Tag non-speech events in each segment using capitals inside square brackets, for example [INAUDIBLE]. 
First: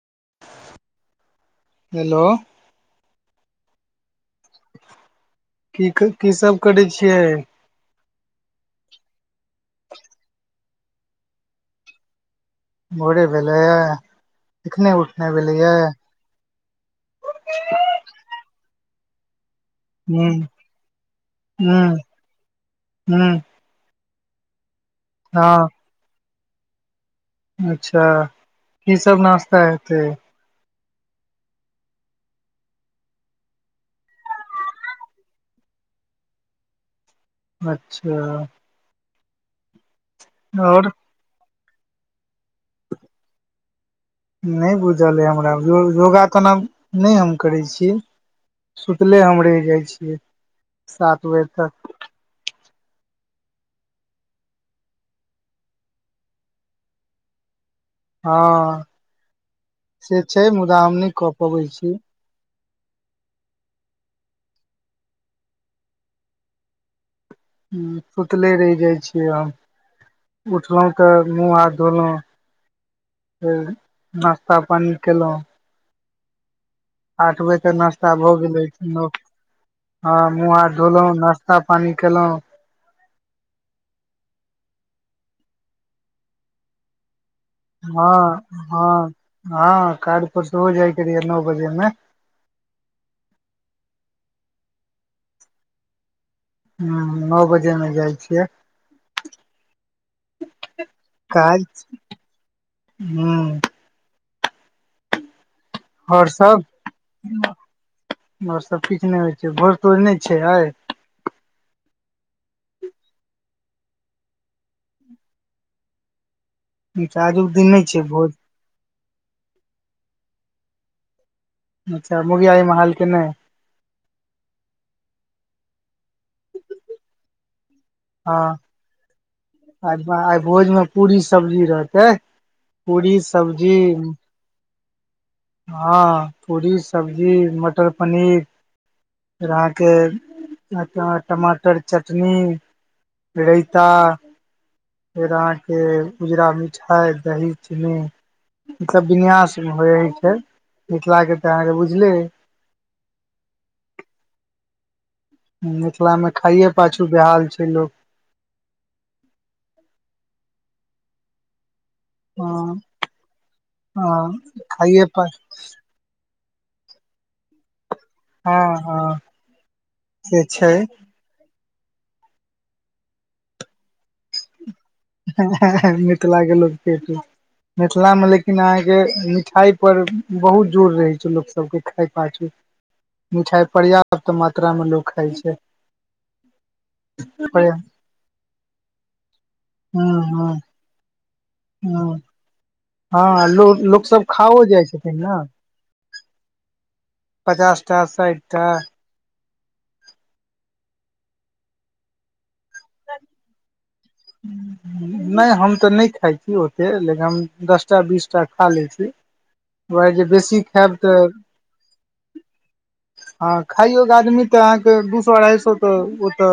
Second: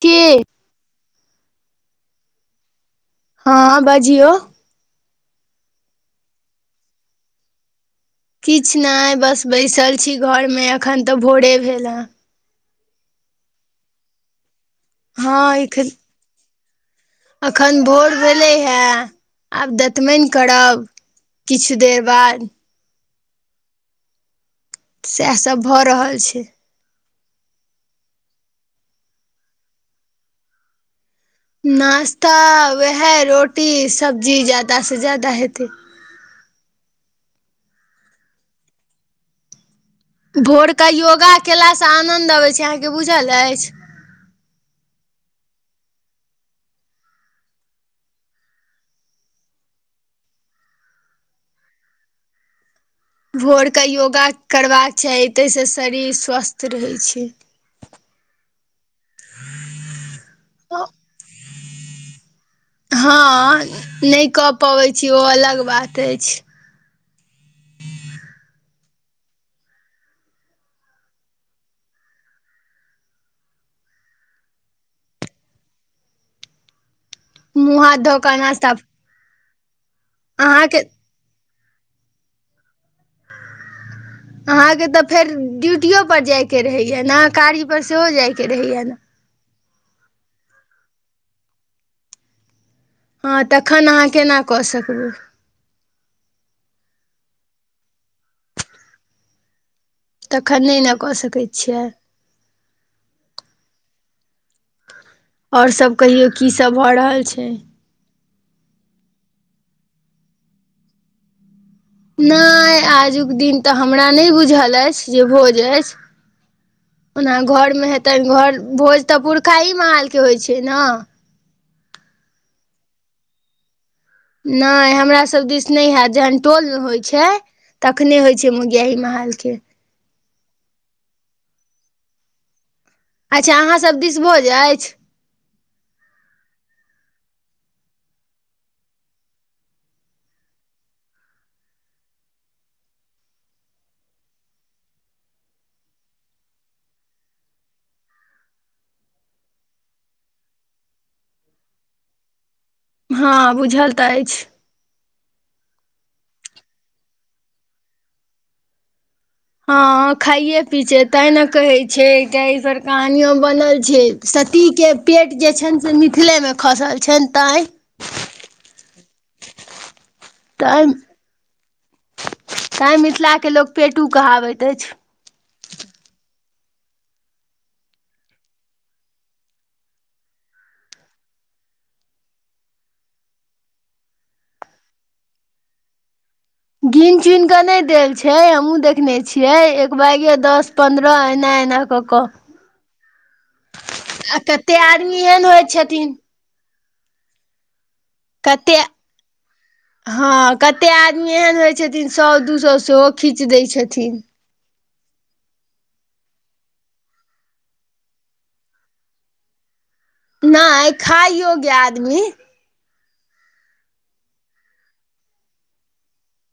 के हेलो हँ बाजियौ की की सब करै छियै किछु नहि बस बैसल छी घरमे अखन तऽ भोरे भेल हँ भोरे भेले ये एखने उठनाय भेलै हँ ये एखन अखन भोर भेलै हे आब तमै हूँ न करब हूँ किछु देर बाद हूँ सएह सभ हँ भऽ रहल छै अच्छा की सब नाश्ता हेतै नाश्ता वएह रोटी सब्जी जाय सँ ज्यादा हेतै अच्छा भोरक आओर योगा केलासँ आनन्द अबैत छै अहाँके बुझल अएछ नहि बुझल यै हमरा योगा तना नहि हम करै छीय सुतले हम रएहि जाइ छियै सात बजे तक भोरक योगा करबाक चाही ताहिसँ शरीर स्वस्थ रहै छै हँ से छै मुदा हम नहि कऽ पबै छी हँ नहि कऽ पबैत छी ओ अलग बात अछि हं सुतले रहि जाइ छियै हम उठलहुँ तऽ मुँह हाथ धोलौ फेर नाश्ता पानी केलौ आठ बजे तक मुँह हाथ नाश्ता धो भ कऽ गेल नास्ता रहैछै नौ हं मुंह अहाँके हाथ धोलहुं नाश्त न्ता पानी केलहुँ अहाँके तऽ फेर ड्यूटियो पर जायके रहैया ने कार्य पर सेहो जायके रहैया ने हाँ कार्ज पर से हो जाइके रहै या नौ बजे मे हँ तखन अहाँ केना कऽ सकबै ह नओ बजे मे जाइ छियै तखन नहि ने कऽ सकैत काज छियै ह और सब कहियौ की सब भऽ रहल छै और सब किछु नहि होइ छै भोज तोज नहि छै आइ नहि आजुक दिन तऽ हमरा नहि बुझल अछि जे भोज अछि अच्छा ओना आजुक दिन घर नहि मे छै हेतैन भोज घर भोज तऽ पुरखा ही माहाल के होइ छै न अच्छा मोगयाही महौल के नहि नहि हमरा सभ दिस नहि हैत जहन टोल होइत छै तखने होइ छै मुगयाही महालके आ आइ भोजमे पूरी सब्जी रहतै पूरी अच्छा सब्जी अहाँ सब दिस भोज अछि हँ पूरी सब्जी मटर पनीर फेर अहाँके अइत आं टमाटर चटनी रइता फेर अहाँ के उजरा मिठाई दही चीनी मतलब विन्यास होयइ छै मिथिला के तऽ अहाँके बुझलेयै हाँ बुझल तऽ अछि मिथिला मे खाइये पाछू बेहाल छै लोक हँ खाइे पी छ तें न कहे छै छै त ई पर हँ कहानियो बनल छै हँ सती के खाइये पर पेट जे छनि जे मिथिलेमे खसैल छनि तैँ हाँ हाँ त ता मिथिला के लोक पेटू कहाबैत अछि मिथिला के लोक पेटू मिथिलामे लेकिन अहाँके मिठाइ पर बहुत जोर रहैत छै लोकसभके खाय पाछू मिठाई पर्याप्त मात्रा मे लोक खाइ छै गिन चुन क नहि देल छै हमहुं देखने छियै ह एक बैगे ह दस पंद्रह एना ए न क ह कऽ हँ लोक लोकसभ आ खाओ कते जाइ छथिन आदमी न एहन होइ छथिन पचास टा साठि टा कते हँ कते आदमी एहन होइ छथिन सौ दू सौ सेहो खीच दै छथिन नहि हम तऽ नहि खाइ छी ओते लेकिन हम दसटा बीसटा खा लै छी दुआरे जे बेसी नहि खैब तऽ खाइ योग्य आदमी हँ खाइयोग आदमी तऽ अहाँके दू सौ अढ़ाइ सौ तऽ ओतऽ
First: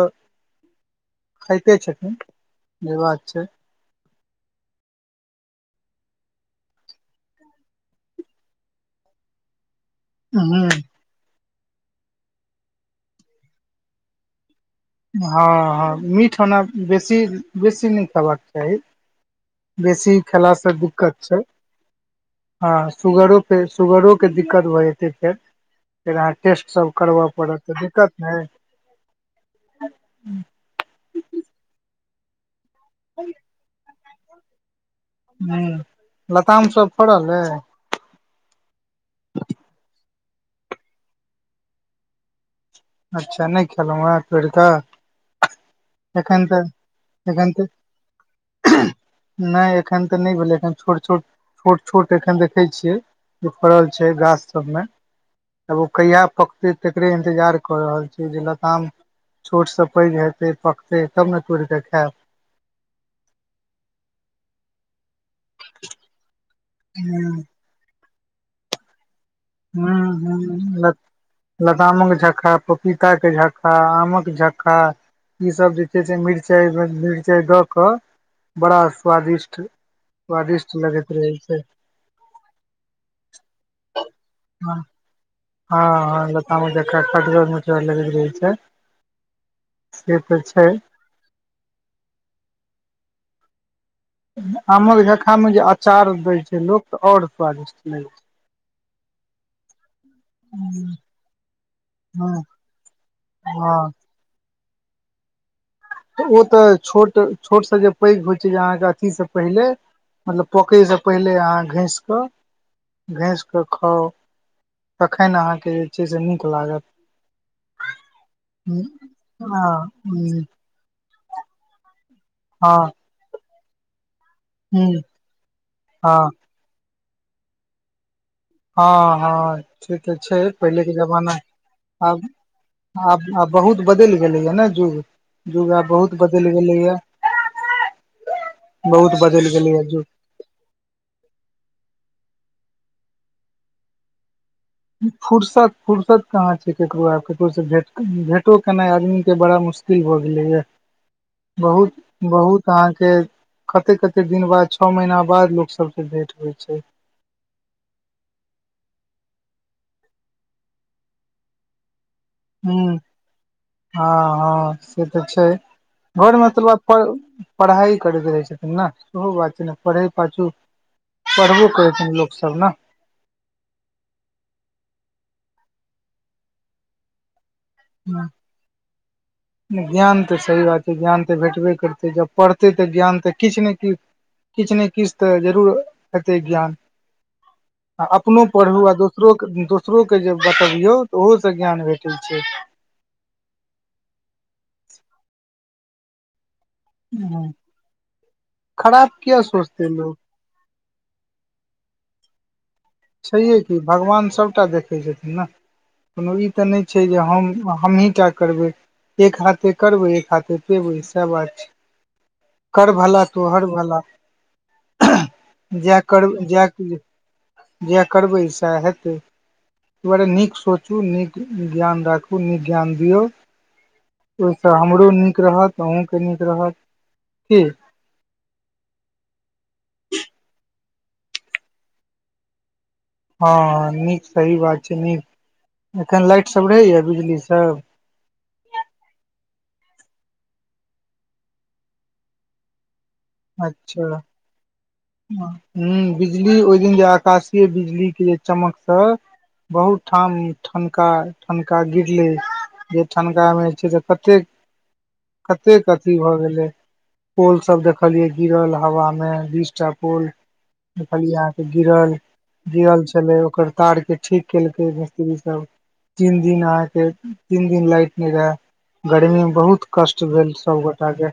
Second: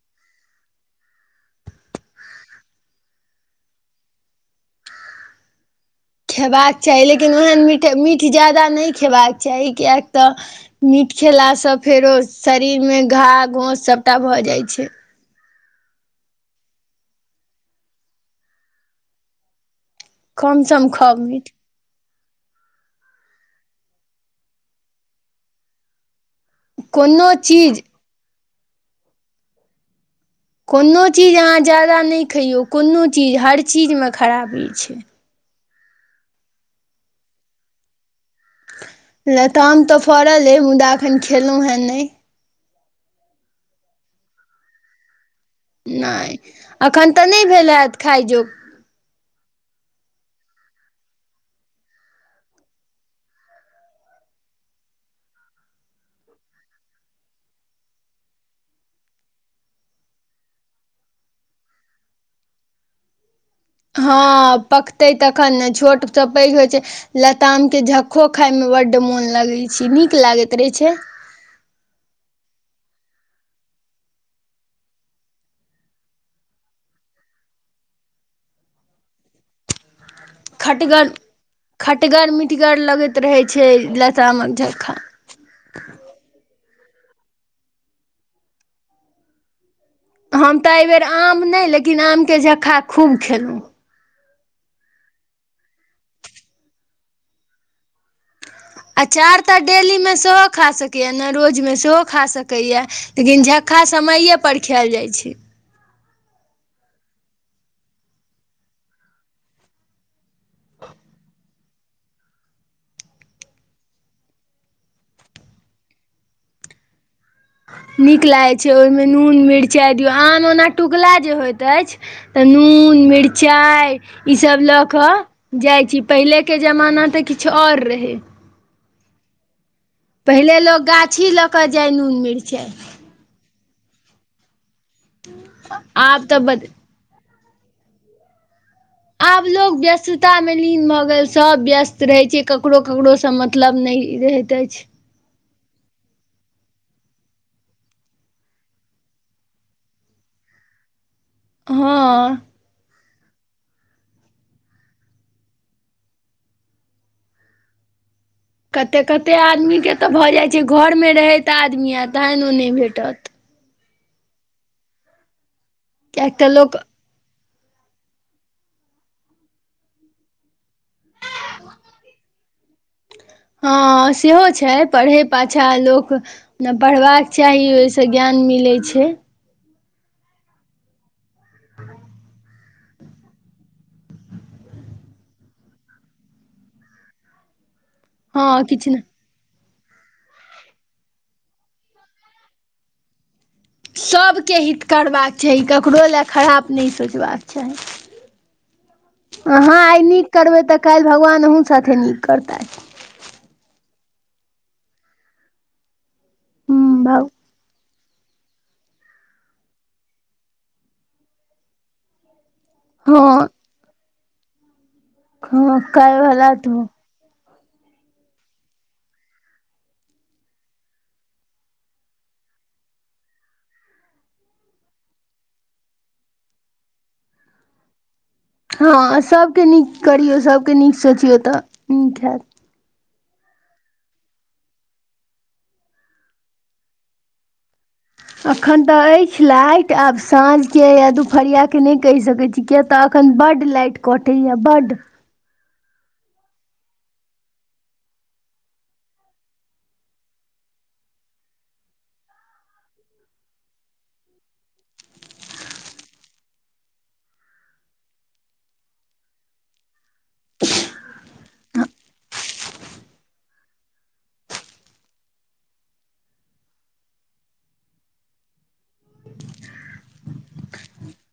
खाइते छथिन जे बात छै खेबाक चाही लेकिन ओहन मीठ मीठ ज्यादा नहि खेबाक चाही किएक तऽ हँ मीठ मीठ खेला सँ फेरो शरीर मे घा घोस सभटा भऽ जाइ छै हँ हँ मीठ ओना बेसी बेसी नहि खयबाक चाही बेसी कम खेलासँ सम खाउ दिक्कत छै मीठ हँ सुुगरोेपे सुगरोके दिक्कत भऽ जेतै फेर फेर अहां टेस्ट सब करबऽ कोनो पड़त तऽ चीज दिक्कत नै कोनो चीज अहाँ ज्यादा नहि खैइयौ कोनो चीज हर चीजमे खराबी छै ह्म लताम सब फड़ल अइ लताम तऽ फड़ल अइ मुदा एखन खेलहुँ हें नहि अच्छा नहि खेलहुँं हें तोड़िकऽ नहि अखन तऽ नहि भेल हैत खाइ जोग नहि एखन तऽ नहि भेलै एखन छोट छोट छोट छोट एखन देखै छियै जे फड़ल छै गाछ सब मे आब ओ कहिया पकतै तेकरे इन्तजार कऽ रहल छियै जे लताम छोटसँ पैघ हेतै पकतै तब ने तोड़ि कऽ खैब हँ पकतै तखन ने छोट सँ पैघ होइ छै लताम आम के झक्खो खाय मे बड्ड मोन लगैत छै नीक लागैत रहै छै ह लतामक झक्का पपीता के झक्का आमक झक्का ई सभ जेते छै से मिरचाइ मिरचाइ दऽ कऽ बड़ा स्वादिष्ट स्वादिष्ट खटगर लगैत रहै छै खटगर मिटगर लगैत रहै छै लतामक झक्खा हँ हँ लतामक झक्खा खटगर मिठगर लगैत रहै छै से हम छै तऽ एहिबेर आम नहि लेकिन आमके झक्खा खूब खेलहुँ आमक झक्खामे जे अचार दै छै लोक तऽ आओर स्वादिष्ट लगै छै अँचार तऽ डेली मे सेहो खा सकैए ने रोज मे सेहो छै खा हँ सकैए लेकिन झक्का हँ समैये पर खैल जाइत छै तऽ ओ तऽ छोट छोटसँ जे पैघ होइ छै जे अहाँके अथीसँ पहिले मतलब पोकै से पहिले अहाँ घसि कऽ धैंसि के खाउ तखैन अहाँके जे छै से नीक लागत नीक लागैत छै हँ ओहिमे नून ह मिरचाइ हँ दियौ आम ओना टिकुला जे होइत अछि तऽ हँ मिरचाय ई सब लऽ कऽ जाय छी पहिले के जमाना तऽ किछु आओर रहै हँ हँ से तऽ छै पहिले लोक पहिलेके गाछी जमाना लऽ कऽ जाइ नून आब मिरचाइ आब आब बहुत बदलि गेलैया ने जुग जुग आब बहुत तऽ बदलि बद गेलैये आब बदलि लोग गेलैया युग बेसी तामे लीन भऽ गेल सभ व्यस्त रहै छै ककरो ककरोसँ मतलब नहि रहैत अछि फुर्सत फर्सत कहाँ छै केकरो आब केकरो सेे भेटों केनाइ आदमी के बड़ा मुश्किल किल भऽ गेलैए [INAUDIBLE] बहुत हँ बहुत त अहाँ के कते कते दिन बाद छौ महीना बाद लोक सब से भेंट होइ छै कतेक कतेक आदमीके तऽ भऽ जाइत छै घरमे रहैत आदमी आ तखन ओ नहि हूँ भेटत हँ हँ से तऽ छै किएक घरमे तऽ तिलुआ लोक पर पढ़ाई करैत रहै छथिन ने ओहो बात छै ने पढ़ै पाछू पढ़बो करै छथिन लोक सब न हँ सेहो छै पढ़े पाछा लोक ने पढ़बाक चाही ओ से ज्ञान मिलै छै ज्ञान तऽ सही बात छै ज्ञान तऽ भेटबे करतै ज पढ़ तै तऽ ज्ञान तऽ किछ ने कि किछ ने किछ तऽ जरूर हेतै ज्ञान आ अपनो हँ पढ़ू किछु आ ने दोसरो कऽ दोसरो के जे बतबियौ तऽ ओहो सँ ज्ञान भेटैत छै सभके हित करबाक छै ककरो लए खराब नहि सोचबाक ह चाही खराब किया आहाँ सोचतै आइ लोग निक करबै तऽ काल्हि भगवान अहूँ साथे नीक करतथि छैहे कि भगवान सभटा देखै छथिन ने कोनो ई त नहि छै हूँ भाउ जे हम हमही टा करबै एक हाथे करबै एक हाथे पेबै सेह बात छै कर भला तो हँ हर भला हँ जा काल्हि कर भला ज तू जएह करबै सएह हेतै एहि दुआरे नीक सोचु नीक ज्ञान राखु नीक ज्ञान दियऔ ओहिसँ हमरो नीक रहत अहहुॅंके नीक रहत की हँ सभके नीक करियौ सभके नीक सोचियौ तऽ नीक हेत हँ नीक सही बात छै नीक एखन लाइट सब रहैया बिजली सब अखन तऽ अछि लाइट आब साँझके या दुपहरिया नहि कहि सकैत छी किय तऽ अखन बड लाइट अच्छा कटैया बड ह बिजली ओहि दिन जे आकाशीय बिजली के चमकसँ बहुत ठाम ठनका ठनका गिरलै जे ठनकामे छै तऽ कतेक कतेक अथी भऽ गेलै पोल सब देख देखलियै गिरल हवा मे बीसटा पोल देखलियए अहाँ के गिरल गीरल छलै ओकर तार के ठीक केलकै मिस्त्री सब तीन दिन अहाँके तीन दिन लाइट नहि रहे गर्मी में बहुत कष्ट भेल सब गोटा के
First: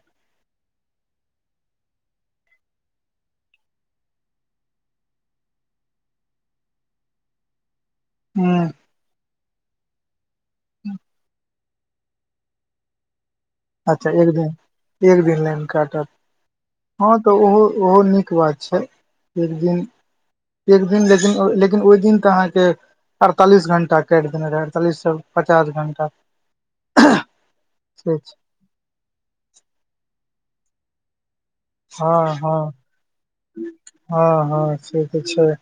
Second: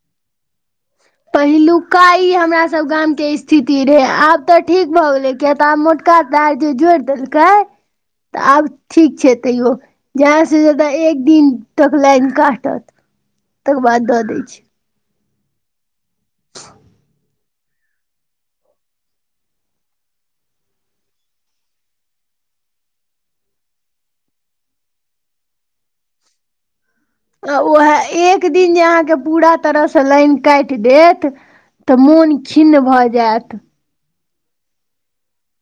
पहिलुका ई हमरा सब गामके स्थिति रहै आब तऽ ठीक भऽ गेलै किया तऽ आब मोट का तार जे जोड़ि देलकै तऽ ह आब ठीक छै तैयो जादा स जादा एक दिन तक लाइन काटत तकर बाद अच्छा दऽ एक दै छै दिन एक दिन लाइन काटत हँ तऽ ओहो ओहो नीक बात छै एक दिन एक दिन लेकिन लेकिन ओहि दिन तऽ अहाँके अड़तालीस घंटा कटि देने रहै अड़तालीससँ पचास घण्टा आ उहे एक दिन जे अहाँके पूरा तरहस लाइन काटि देत तऽ हँ मोन हँ खिन्न भऽ जायत हँ हँ से त छै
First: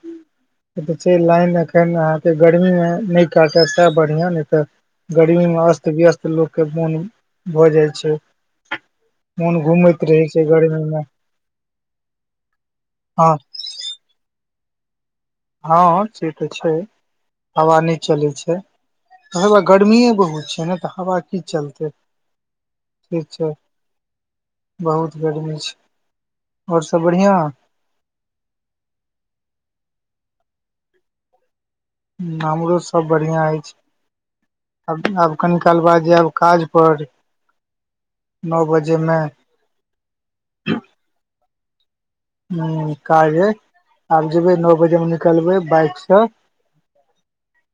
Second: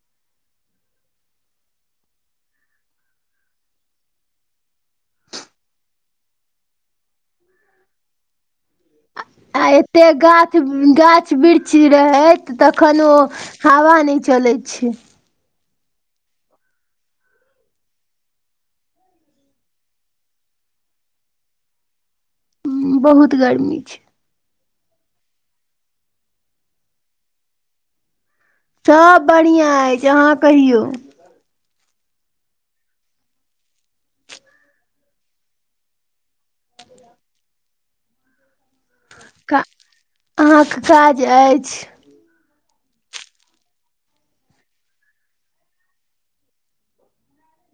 से तऽ छै लाइन एखन अहाँके गर्मी मे नहि काटत सेह बढ़िआँ नहि तऽ गर्मी मे अस्त व्यस्त लोक के मन भऽ जाइ छै आ मोन घूमैत एते रहै छै गाछ गर्मी मे गाछ वृक्षी रहैत तखन ओ हँ हावा नहि चलैत छै हँ से तऽ छै हवा नहि चलै छै तऽ हे बए गर्मीए बहुत छै ने तऽ हवा की चलतै ह ठीक बहुत छै गर्मी छै बहुत गरमी छै और सब बढ़िआँ सब बढ़िआँ अहि अहाँ कहियौ हमरो सब बढ़िया अछि आब कनी काल बाद जायब काज पर नअ बजेमे क अहाँके काज अछि हु काज आब जेबै नओ बजे मे निकलबै बाइक से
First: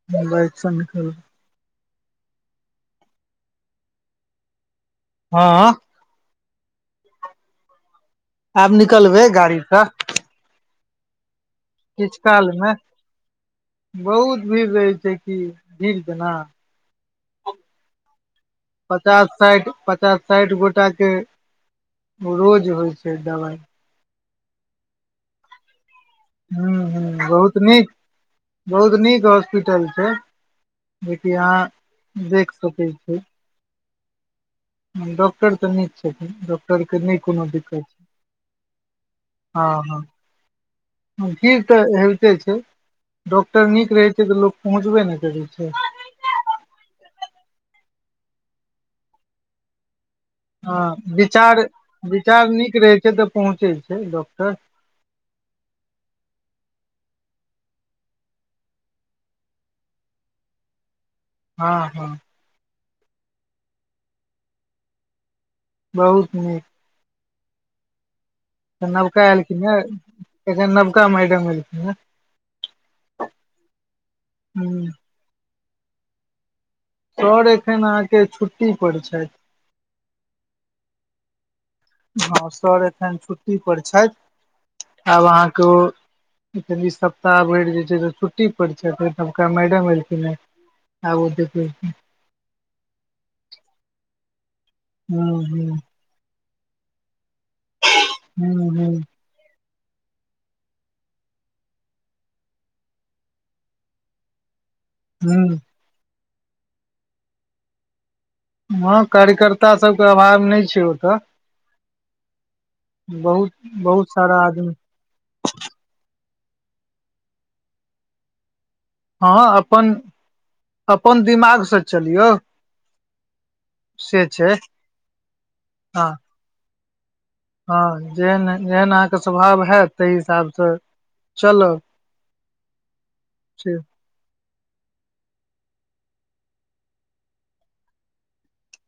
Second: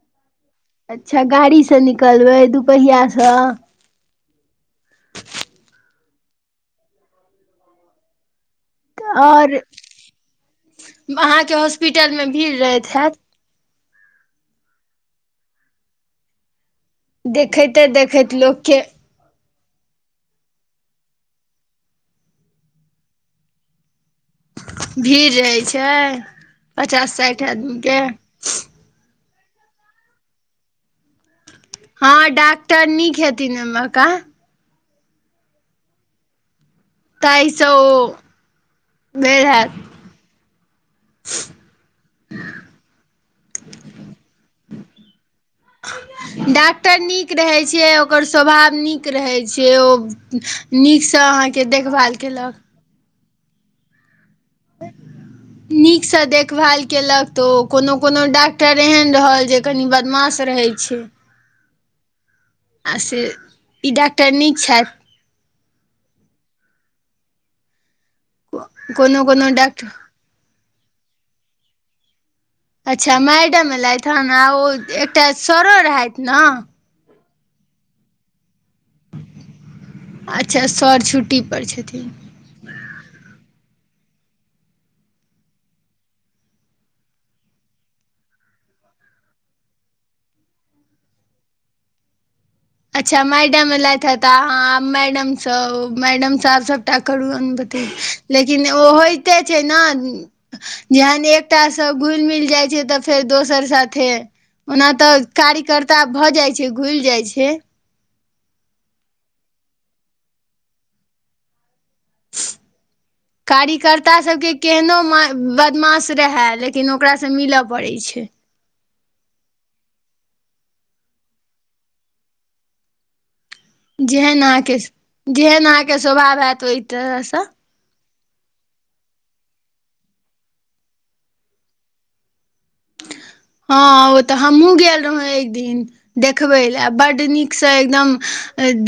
[INAUDIBLE] अच्छ गाड़ीसँ निकलबै दुपहियासँ हँ आब निकलबे आओर गाड़ी स [INAUDIBLE] किछु काल भीड़ मे रहैत हैत [UNINTELLIGIBLE] बहुत भीड़ रहै छै कि भीड़ जेना देखैते दखैत लोकके पचास साईठ पचास साईठ गोटाके रोज होइ छै दबाइ भीड़ रहे छै हु हु पचास साठि बहुत आदमी नीक के बहुत नीक हॉस्पिटल छै जेकि आहाँ हँ डॉक्टर नीक हेथिन ओइमहका डॉक्टर तऽ नीक छथिन डॉक्टर तइ क न कोनो ताहिसँ दिक्कत छै ओ भेल [UNINTELLIGIBLE] हँ हैत ह की तऽ छोइते छै डॉक्टर नीक रहै छै तऽ लोक पहुँचबे न करै छै डाक्टर नीक रहे छै ओकर स्वभाव नीक रहे छै ओ हँ नीकसँ विचार अहाँके देखभाल विचार केलक नीक रहै छै तऽ पहुँचै छै डॉक्टर नीकसँ देखभाल केलक तऽ कोनो कोनो डॉक्टर एहन रहल जे कनि बदमाश रहै छै हँ हँ आ से ई डॉक्टर नीक छैथ बहुत नीक त छथि नबका कोनो कोनो एलखिन ह डॉक्टर ऐखन नवका मैडम एलखिन ह अच्छ मैडम एलाथ ह आ ओ एकटा सरो रहैथ ने सर एखन अहाँके छुट्टी पर छैथ अच्छ सर छुट्टी पर छथिन हँ सर एखन छुट्टी पर छैथ आब अहाँके ओ ई सप्ताह भरि जे छै से छुट्टी पर छैथ ओपरकामैडम एलखिन ह आ ओ [UNINTELLIGIBLE] अच्छ मैडम एलैथ ह त अहाँ मैडम हूँ स हूँ ओ मैडम साहब सभटा [UNINTELLIGIBLE] करू बते लेकिन हूँ ओ हूँ होइते छै ने जेहन एकटा स घुलि मिल जाइ छै तऽ फेर दोसर साथे ओना तऽ हूँ कार्यकर्ता भऽ जाइ है घुल जाइ छै हँ कार्यकर्ता सबके अभाव न छै ओतऽ बहुत बहुत कार्यकर्ता स सारा सभके आदमी केहनो बदमाश रहै लेकिन ओकरासँ मिलऽ पड़ैत छै हँ अपन अपन दिमाग से चलियौ से जेहन छै अहाँके जेहन अहाँके हँ स्वभाव होयत ओहि तरह स हँ जेहन जेहन अहाँके स्वभाव हैत ताहि हिसाबस चलब से हँ ओ तऽ हमहूँ गेल रहो एक दिन देखबै लेल आ बड़ नीकसँ एकदम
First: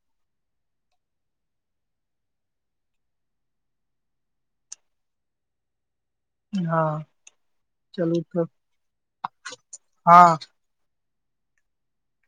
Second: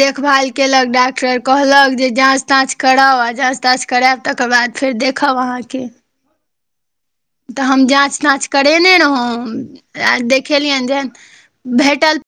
देखभाल कयलक डॉक्टर कहलक जे जाँच जाँच कराउ आ जाँच ताँच करायब तेकर बाद फेर देखब अहाँके हँ तऽ हम चलू तऽ जाँच-ताँच करेने रहौँ आ हँ देखेलियनि जेहेन भेटल